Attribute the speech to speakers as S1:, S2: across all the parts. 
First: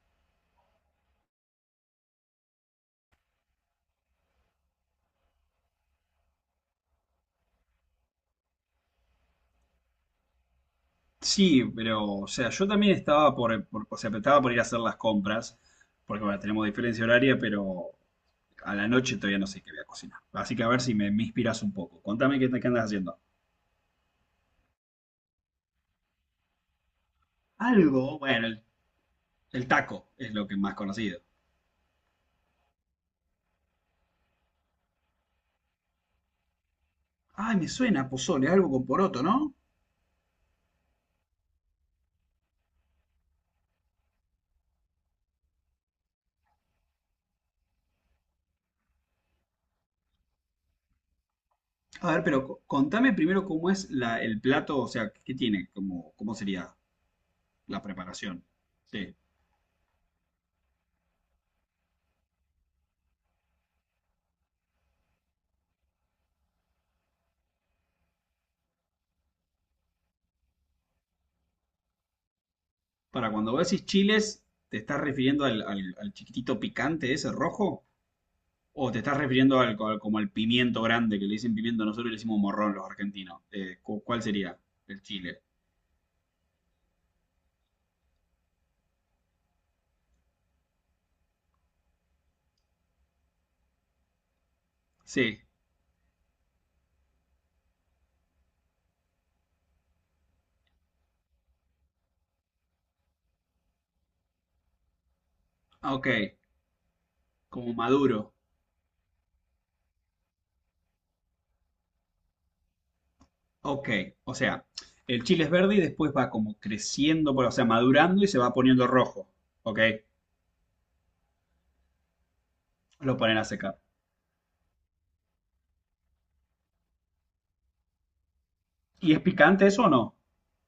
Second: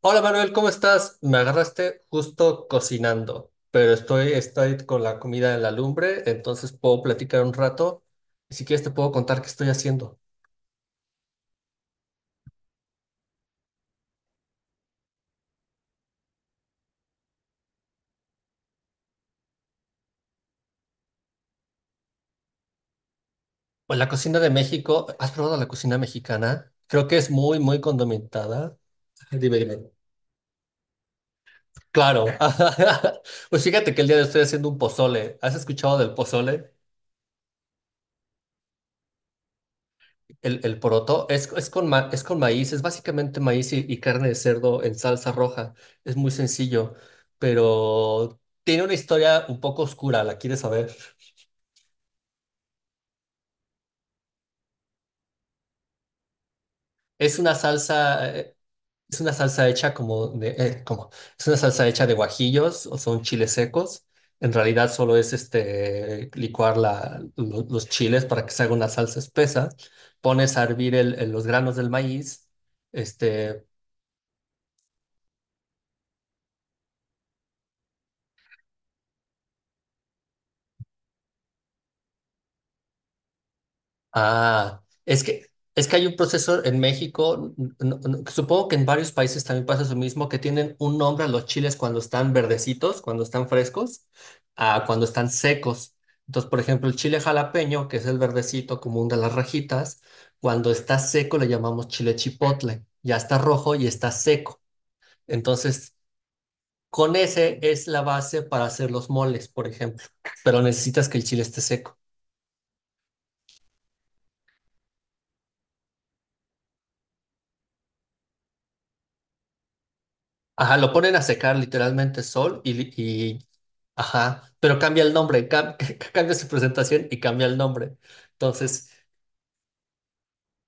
S1: Hola Manuel, ¿cómo estás? Me agarraste justo cocinando, pero estoy con la comida en la lumbre, entonces puedo platicar un rato. Y si quieres te puedo contar qué estoy haciendo.
S2: Sí, pero, o sea, yo también estaba por, estaba por ir a hacer las compras, porque bueno, tenemos diferencia horaria, pero a la noche todavía no sé qué voy a cocinar. Así que a ver si me inspiras un poco. Contame qué andas haciendo.
S1: Pues la cocina de México, ¿has probado la cocina mexicana? Creo que es muy
S2: Algo, bueno, el,
S1: condimentada. Dime,
S2: el
S1: dime.
S2: taco es lo que más conocido.
S1: Claro. Pues fíjate que el día de hoy estoy haciendo un pozole. ¿Has escuchado del pozole?
S2: Ay, me suena pozole, algo con poroto, ¿no?
S1: El poroto es es con maíz, es básicamente maíz y carne de cerdo en salsa roja. Es muy sencillo, pero tiene una historia un poco oscura, la quieres saber.
S2: A ver, pero contame primero cómo es el plato, o sea, qué tiene, cómo sería
S1: Es una
S2: la
S1: salsa,
S2: preparación.
S1: eh,
S2: Sí.
S1: es una salsa hecha es una salsa hecha de guajillos o son chiles secos. En realidad solo es licuar los chiles para que se haga una salsa espesa. Pones a hervir los granos del maíz.
S2: Para cuando
S1: Este,
S2: vos decís chiles, ¿te estás refiriendo al chiquitito picante ese rojo? O te estás refiriendo al, como al pimiento grande, que le dicen pimiento, nosotros le decimos morrón los argentinos. ¿Cuál sería?
S1: Ah,
S2: El
S1: es
S2: chile.
S1: que, es que hay un proceso en México, supongo que en varios países también pasa lo mismo, que tienen un nombre a los chiles cuando están verdecitos, cuando están frescos, a cuando están
S2: Sí.
S1: secos. Entonces, por ejemplo, el chile jalapeño, que es el verdecito común de las rajitas, cuando está seco le llamamos chile chipotle. Ya está rojo y está seco.
S2: Ah,
S1: Entonces,
S2: ok,
S1: con ese
S2: como
S1: es la
S2: maduro.
S1: base para hacer los moles, por ejemplo. Pero necesitas que el chile esté seco.
S2: Ok, o sea, el chile es verde y después va como creciendo, o sea, madurando y se va poniendo rojo. Ok,
S1: Ajá, lo ponen a secar literalmente sol y, li-
S2: lo ponen a
S1: y
S2: secar.
S1: ajá, pero cambia el nombre, cambia su presentación y cambia el nombre. Entonces,
S2: ¿Y es picante eso o no?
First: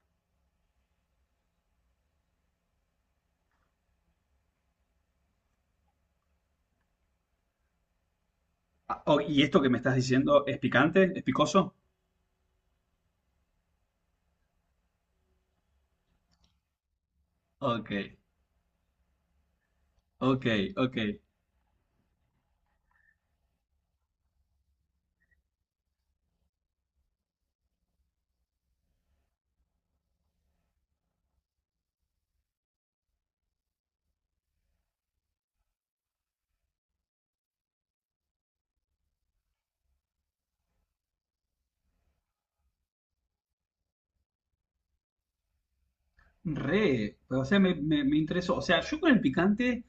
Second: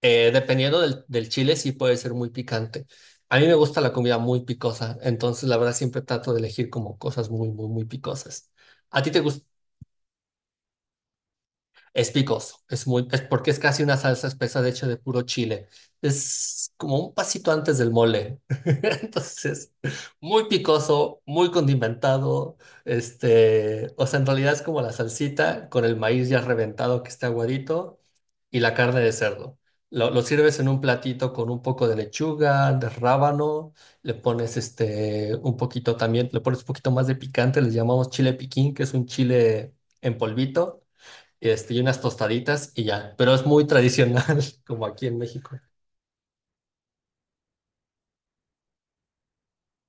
S1: dependiendo del chile, sí puede ser muy picante. A mí me gusta la comida muy picosa, entonces la verdad siempre trato de elegir como cosas muy picosas. ¿A
S2: Ah,
S1: ti te
S2: oh, ¿y
S1: gusta?
S2: esto que me estás diciendo es picante? ¿Es picoso?
S1: Es picoso, es porque es casi una salsa espesa de hecho de puro chile. Es como un pasito antes del
S2: Ok,
S1: mole. Entonces, muy
S2: ok, ok.
S1: picoso, muy condimentado. O sea, en realidad es como la salsita con el maíz ya reventado que está aguadito y la carne de cerdo. Lo sirves en un platito con un poco de lechuga, de rábano, le pones un poquito también, le pones un poquito más de picante, le llamamos chile piquín, que es un chile en polvito y unas tostaditas y ya. Pero es muy tradicional, como aquí en México.
S2: Re, o sea, me interesó. O sea, yo con el picante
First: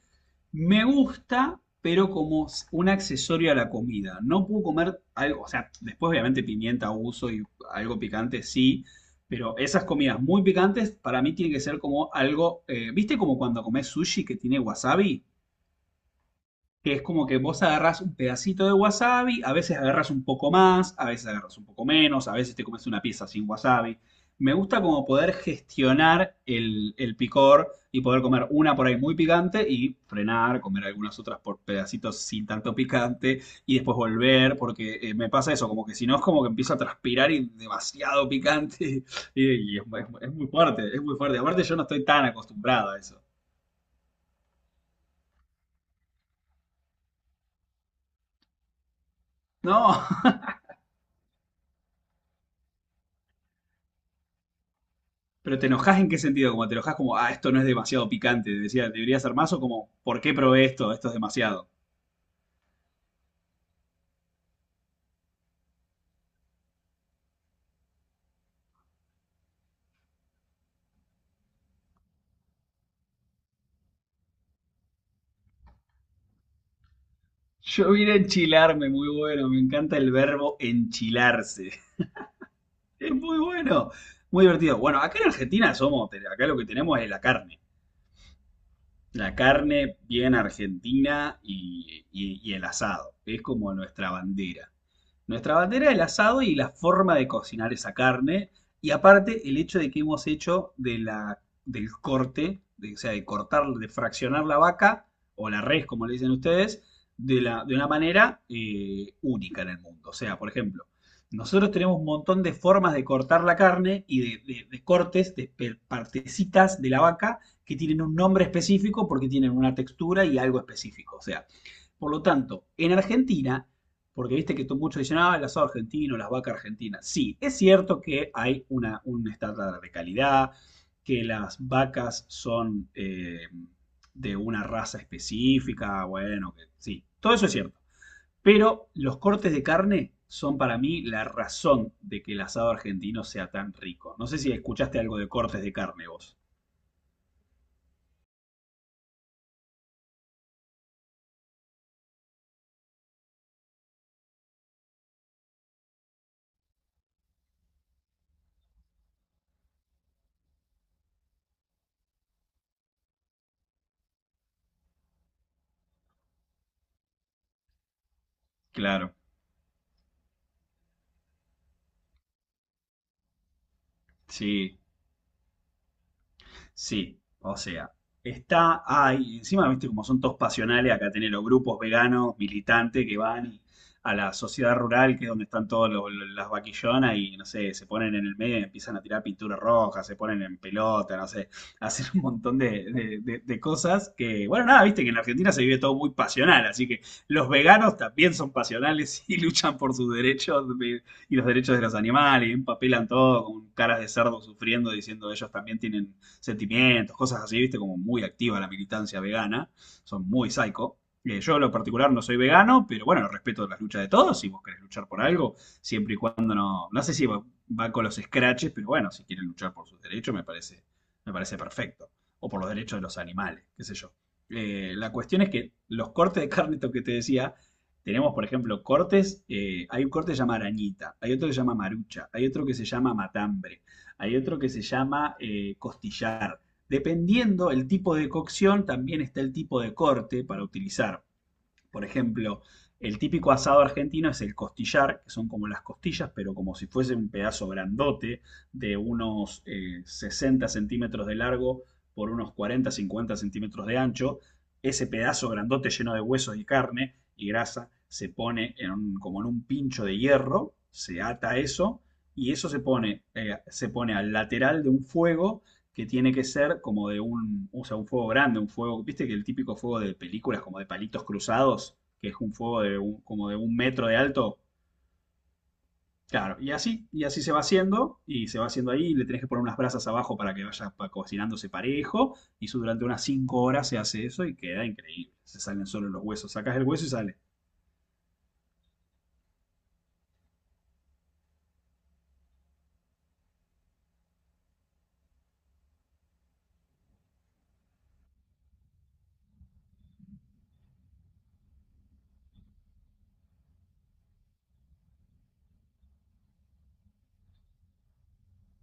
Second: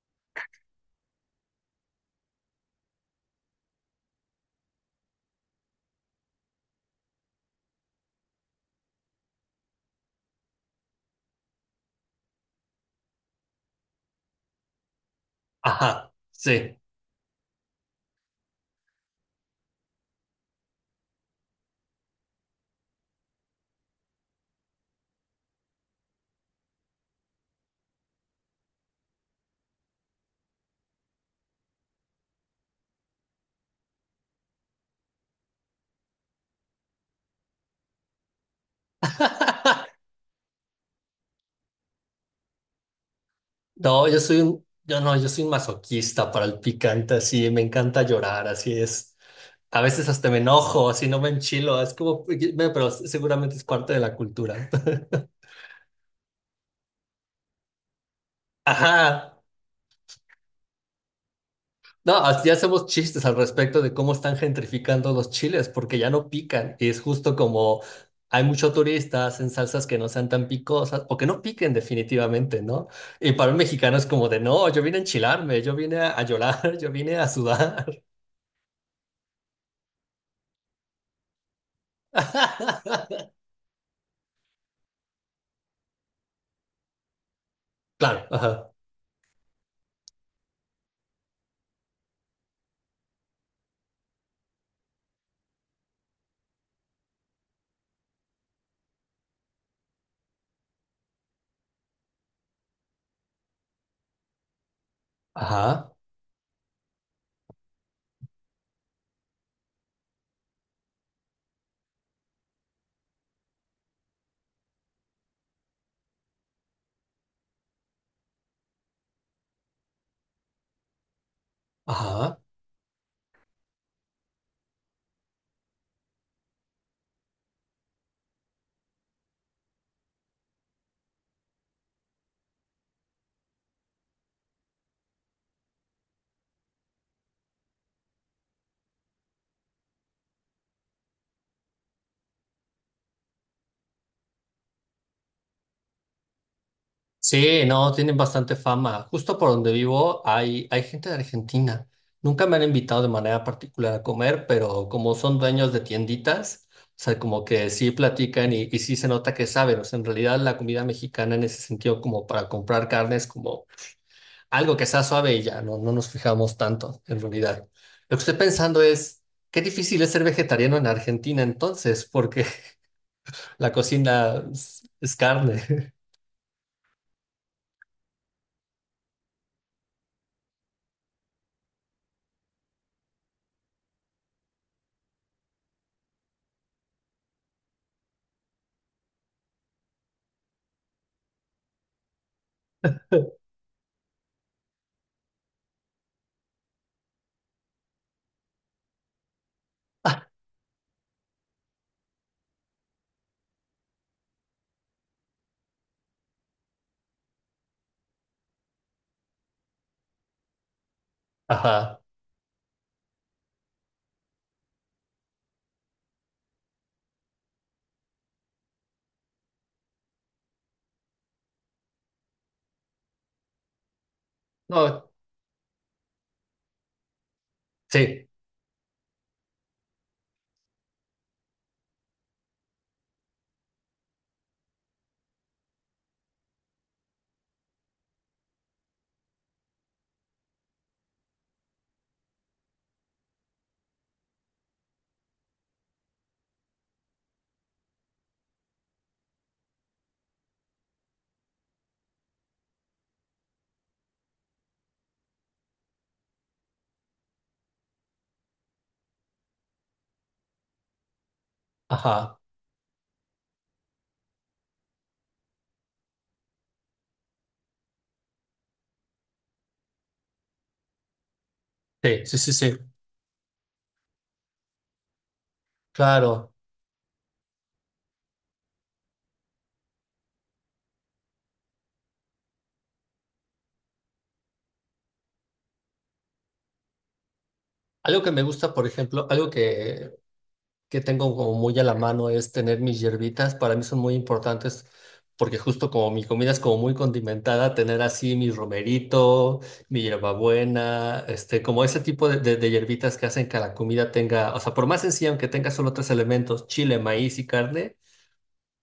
S2: me gusta, pero como un accesorio a la comida. No puedo comer algo, o sea, después obviamente pimienta uso y algo picante sí, pero esas comidas muy picantes para mí tienen que ser como algo, ¿viste como cuando comes sushi que tiene wasabi?
S1: Ajá, sí.
S2: Que es como que vos agarrás un pedacito de wasabi, a veces agarras un poco más, a veces agarras un poco menos, a veces te comes una pieza sin wasabi. Me gusta como poder gestionar el picor y poder comer una por ahí muy picante y frenar, comer algunas otras por pedacitos sin tanto picante y después volver, porque me pasa eso, como que si no es como que empiezo a transpirar y demasiado picante y es muy fuerte, es muy fuerte. Aparte yo no estoy tan acostumbrado a eso.
S1: No, yo soy un, yo no, yo soy un masoquista para el picante, así, me encanta llorar, así es. A
S2: No.
S1: veces hasta me enojo, así no me enchilo, es como, pero seguramente es parte de la cultura.
S2: Pero te enojas en qué sentido, como te enojas como, ah, esto no es demasiado picante, decía, debería ser
S1: Ajá.
S2: más, o como, ¿por qué probé esto? Esto es demasiado.
S1: No, ya hacemos chistes al respecto de cómo están gentrificando los chiles, porque ya no pican. Y es justo como hay muchos turistas en salsas que no sean tan picosas o que no piquen definitivamente, ¿no? Y para un mexicano es como de, no, yo vine a enchilarme, yo vine a llorar, yo vine a
S2: Yo
S1: sudar.
S2: vine a enchilarme, muy bueno, me encanta el verbo enchilarse. Es muy bueno, muy divertido. Bueno, acá en Argentina somos, acá lo que tenemos es la carne.
S1: Claro, ajá,
S2: La carne bien argentina y, y el asado. Es como nuestra bandera. Nuestra bandera el asado y la forma de cocinar esa carne. Y aparte, el hecho de que hemos hecho de del corte, de, o sea, de cortar, de fraccionar la vaca o la res,
S1: ajá,
S2: como le dicen ustedes, de una manera única en el mundo. O sea, por ejemplo, nosotros tenemos un montón de formas de cortar la carne y de cortes, de partecitas de la vaca que tienen un nombre específico porque tienen una textura y algo específico. O sea, por lo
S1: ajá.
S2: tanto, en Argentina, porque viste que muchos dicen, ah, el asado argentino, las vacas argentinas. Sí, es cierto que hay un estándar de calidad, que las vacas son de una raza específica, bueno, que, sí, todo eso es cierto. Pero los cortes de carne son para mí la razón de que el asado argentino sea tan rico. No sé si escuchaste algo de cortes de carne vos.
S1: Sí, no, tienen bastante fama. Justo por donde vivo hay gente de Argentina. Nunca me han invitado de manera particular a comer, pero como son dueños de tienditas, o sea, como que sí platican y sí se nota que saben. O sea, en realidad la comida mexicana en ese sentido, como para comprar carne, es como algo que sea suave y ya, no nos fijamos tanto, en realidad. Lo que estoy pensando
S2: Claro,
S1: es, qué difícil es ser vegetariano en Argentina entonces, porque la cocina
S2: sí.
S1: es carne.
S2: Sí, o sea, está ahí. Encima, viste, como son todos pasionales, acá tenés los grupos veganos, militantes que van a la sociedad rural, que es donde están todas las vaquillonas, y no sé, se ponen en el medio y empiezan a tirar pintura roja, se ponen en pelota, no sé, hacen un montón de cosas que, bueno, nada, viste que en la Argentina se vive todo muy pasional, así que los veganos también son pasionales y luchan por sus derechos y los derechos de los animales, y empapelan todo con caras de cerdo sufriendo, diciendo ellos también tienen sentimientos, cosas así, viste, como muy activa la militancia vegana, son muy psycho. Yo en lo
S1: Ajá.
S2: particular no soy vegano, pero bueno, respeto las luchas de todos, si vos querés luchar por algo, siempre y cuando no, no sé si va, con los scratches, pero bueno, si quieren luchar por sus derechos me parece perfecto, o por los derechos de los animales, qué sé yo.
S1: No,
S2: La cuestión es que los cortes de carne, esto que te decía,
S1: sí.
S2: tenemos, por ejemplo, cortes. Hay un corte que se llama arañita, hay otro que se llama marucha, hay otro que se llama matambre. Hay otro que se llama costillar. Dependiendo el tipo de cocción, también está el tipo de corte para utilizar. Por ejemplo, el típico asado argentino es el costillar, que son como las costillas, pero como si fuese un pedazo grandote de unos 60 centímetros de largo por unos 40, 50 centímetros de ancho. Ese pedazo grandote lleno de huesos y carne y grasa se pone en como en un pincho de hierro, se ata eso
S1: Ajá,
S2: y eso se pone al lateral de un fuego que tiene que ser como de o sea, un fuego grande, un fuego, viste que el típico fuego de películas, como de palitos cruzados,
S1: sí,
S2: que es
S1: sí, sí,
S2: un
S1: sí,
S2: fuego de como de un metro de alto.
S1: claro.
S2: Claro, y así se va haciendo, y se va haciendo ahí, y le tenés que poner unas brasas abajo para que vaya cocinándose parejo, y eso durante unas 5 horas se hace eso y queda increíble. Se salen solo los huesos, sacás el hueso y sale.
S1: Algo que me gusta, por ejemplo, que tengo como muy a la mano es tener mis hierbitas. Para mí son muy importantes porque justo como mi comida es como muy condimentada, tener así mi romerito, mi hierbabuena, como ese tipo de hierbitas que hacen que la comida tenga, o sea, por más sencilla, aunque tenga solo tres elementos, chile, maíz y carne,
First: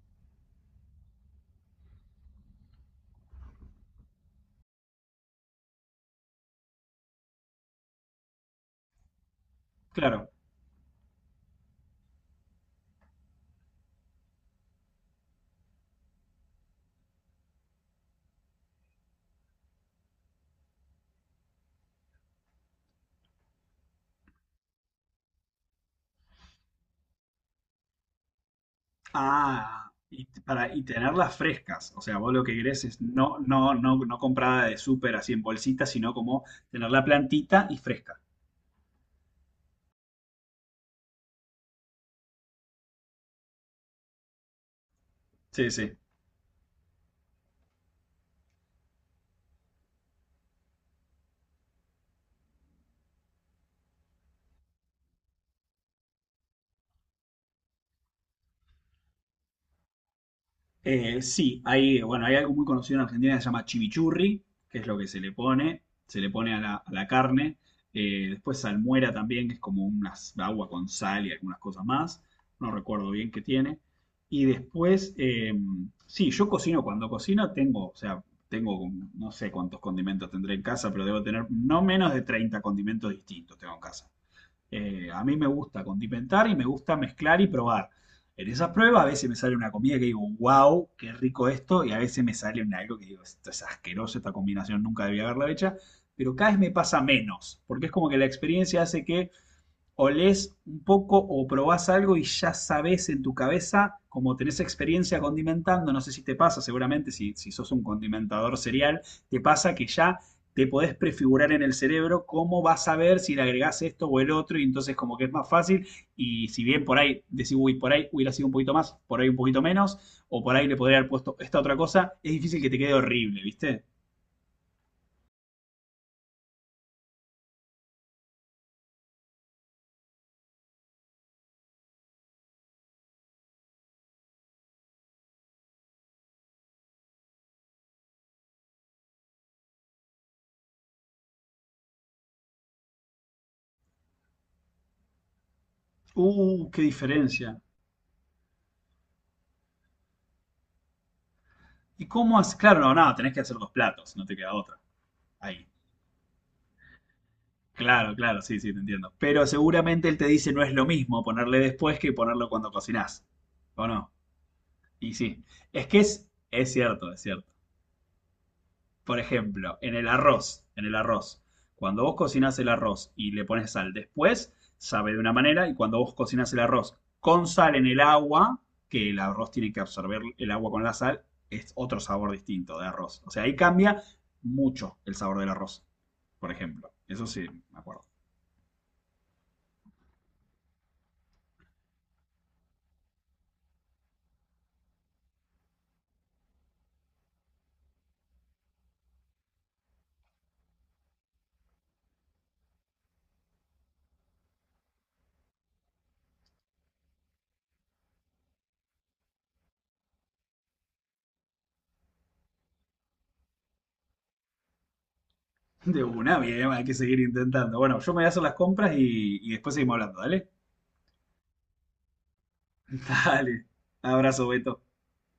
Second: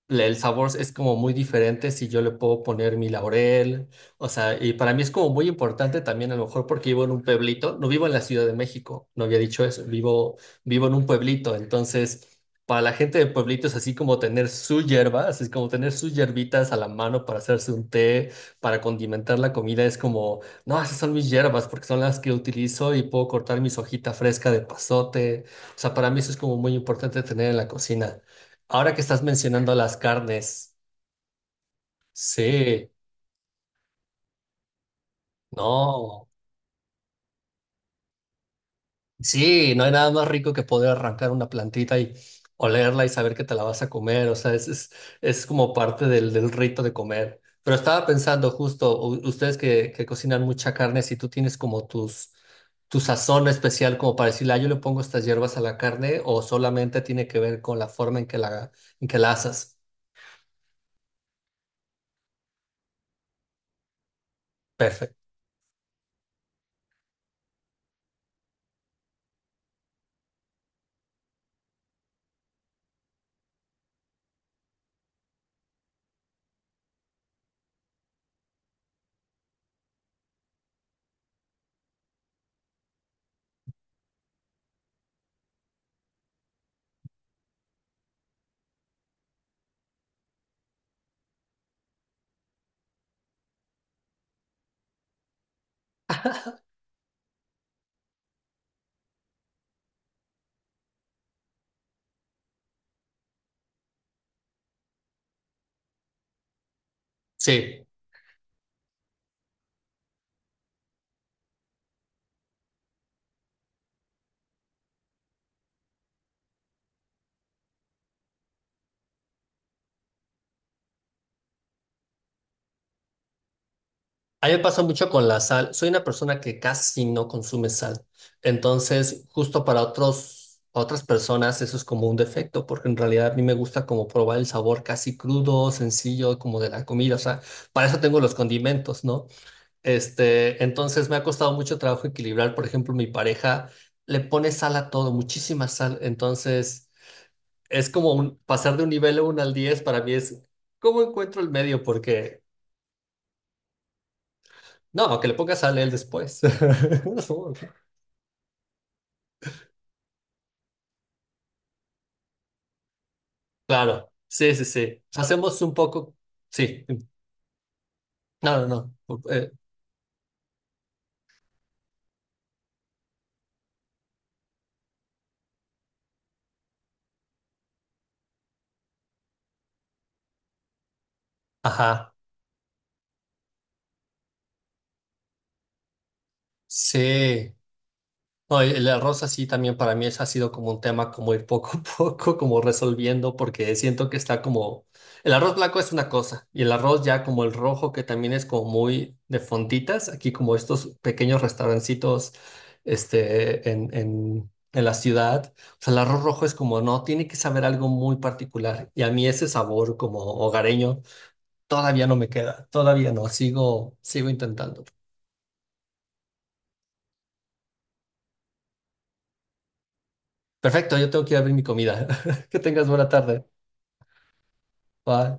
S1: el sabor es como muy diferente si yo le puedo poner mi laurel, o sea, y para mí es como muy importante también a lo mejor porque vivo en un pueblito, no vivo en la Ciudad de México, no había dicho eso,
S2: Claro.
S1: vivo en un pueblito, entonces para la gente de pueblitos es así como tener su hierba, así es como tener sus hierbitas a la mano para hacerse un té, para condimentar la comida, es como, no, esas son mis hierbas porque son las que utilizo y puedo cortar mis hojitas fresca de pasote, o sea, para mí eso es como muy importante tener en la cocina. Ahora que estás mencionando
S2: Ah,
S1: las
S2: y, t- para,
S1: carnes,
S2: y tenerlas frescas. O sea, vos lo que querés
S1: sí,
S2: es no comprada de súper así en bolsitas, sino
S1: no,
S2: como tener la plantita y fresca.
S1: sí, no hay nada más rico que poder arrancar una plantita y olerla y saber que te la vas a comer, o sea, es
S2: Sí,
S1: como
S2: sí.
S1: parte del rito de comer. Pero estaba pensando justo, ustedes que cocinan mucha carne, si tú tienes como tu sazón especial como para decirle, ah, yo le pongo estas hierbas a la carne o solamente tiene que ver con la forma en que en que la asas.
S2: Sí, bueno, hay algo muy conocido en Argentina que se llama chimichurri, que es lo que
S1: Perfecto.
S2: se le pone a la carne. Después salmuera también, que es como una agua con sal y algunas cosas más. No recuerdo bien qué tiene. Y después, sí, yo cocino. Cuando cocino tengo, o sea, tengo, no sé cuántos condimentos tendré en casa, pero debo tener no menos de 30 condimentos distintos tengo en casa. A mí me gusta condimentar y me gusta mezclar y probar. En esas pruebas a veces me sale una comida que digo, wow, qué rico esto, y a veces me sale un algo que digo, esto es asqueroso, esta combinación nunca debía haberla hecha, pero cada vez me pasa menos, porque es como que la experiencia hace que olés un poco o probás algo y ya sabés en tu cabeza, como tenés experiencia condimentando, no sé si te pasa, seguramente si sos un
S1: Sí.
S2: condimentador serial, te pasa que ya te podés prefigurar en el cerebro cómo vas a ver si le agregás esto o el otro, y entonces como que es más fácil, y si bien por ahí decís, uy, por ahí hubiera sido un poquito más, por ahí un poquito menos, o por ahí le podría haber puesto esta otra cosa, es difícil que te quede horrible, ¿viste?
S1: A mí me pasa mucho con la sal. Soy una persona que casi no consume sal. Entonces, justo para otras personas eso es como un defecto, porque en realidad a mí me gusta como probar el sabor casi crudo, sencillo, como de la comida. O sea, para eso tengo los condimentos, ¿no? Entonces me ha costado mucho trabajo equilibrar. Por ejemplo, mi pareja le pone sal a todo, muchísima sal.
S2: Qué
S1: Entonces,
S2: diferencia.
S1: es como un, pasar de un nivel uno al 10 para mí es, ¿cómo encuentro el medio?
S2: ¿Y cómo
S1: Porque
S2: haces? Claro, no, nada, no, tenés que hacer dos platos, no te queda otra.
S1: no, que le pongas
S2: Ahí.
S1: a él después.
S2: Claro, claro, sí, sí, te entiendo. Pero seguramente él te dice no es lo mismo ponerle después que ponerlo cuando cocinás. ¿O no?
S1: Claro, sí, sí, sí.
S2: Y sí.
S1: Hacemos un
S2: Es que
S1: poco,
S2: es
S1: sí.
S2: cierto, es cierto.
S1: No, no,
S2: Por
S1: no.
S2: ejemplo, en el arroz. Cuando vos cocinás el arroz y le pones sal después, sabe de una manera. Y cuando vos cocinás el arroz con sal en el agua, que el arroz tiene que absorber el agua con la sal, es otro
S1: Ajá,
S2: sabor distinto de arroz. O sea, ahí cambia mucho el sabor del arroz, por ejemplo. Eso sí,
S1: sí.
S2: me acuerdo.
S1: No, el arroz así también para mí es, ha sido como un tema como ir poco a poco como resolviendo porque siento que está como el arroz blanco es una cosa y el arroz ya como el rojo que también es como muy de fonditas aquí como estos pequeños restaurancitos en la ciudad, o sea el arroz rojo es como no tiene que saber algo muy particular y a mí ese sabor como hogareño todavía no me queda, todavía no, sigo sigo intentando.
S2: De una, bien, hay que seguir intentando. Bueno, yo me voy a hacer las compras y después seguimos hablando, ¿dale?
S1: Perfecto, yo tengo que ir a abrir mi comida. Que tengas buena tarde.
S2: Dale. Abrazo, Beto.
S1: Bye.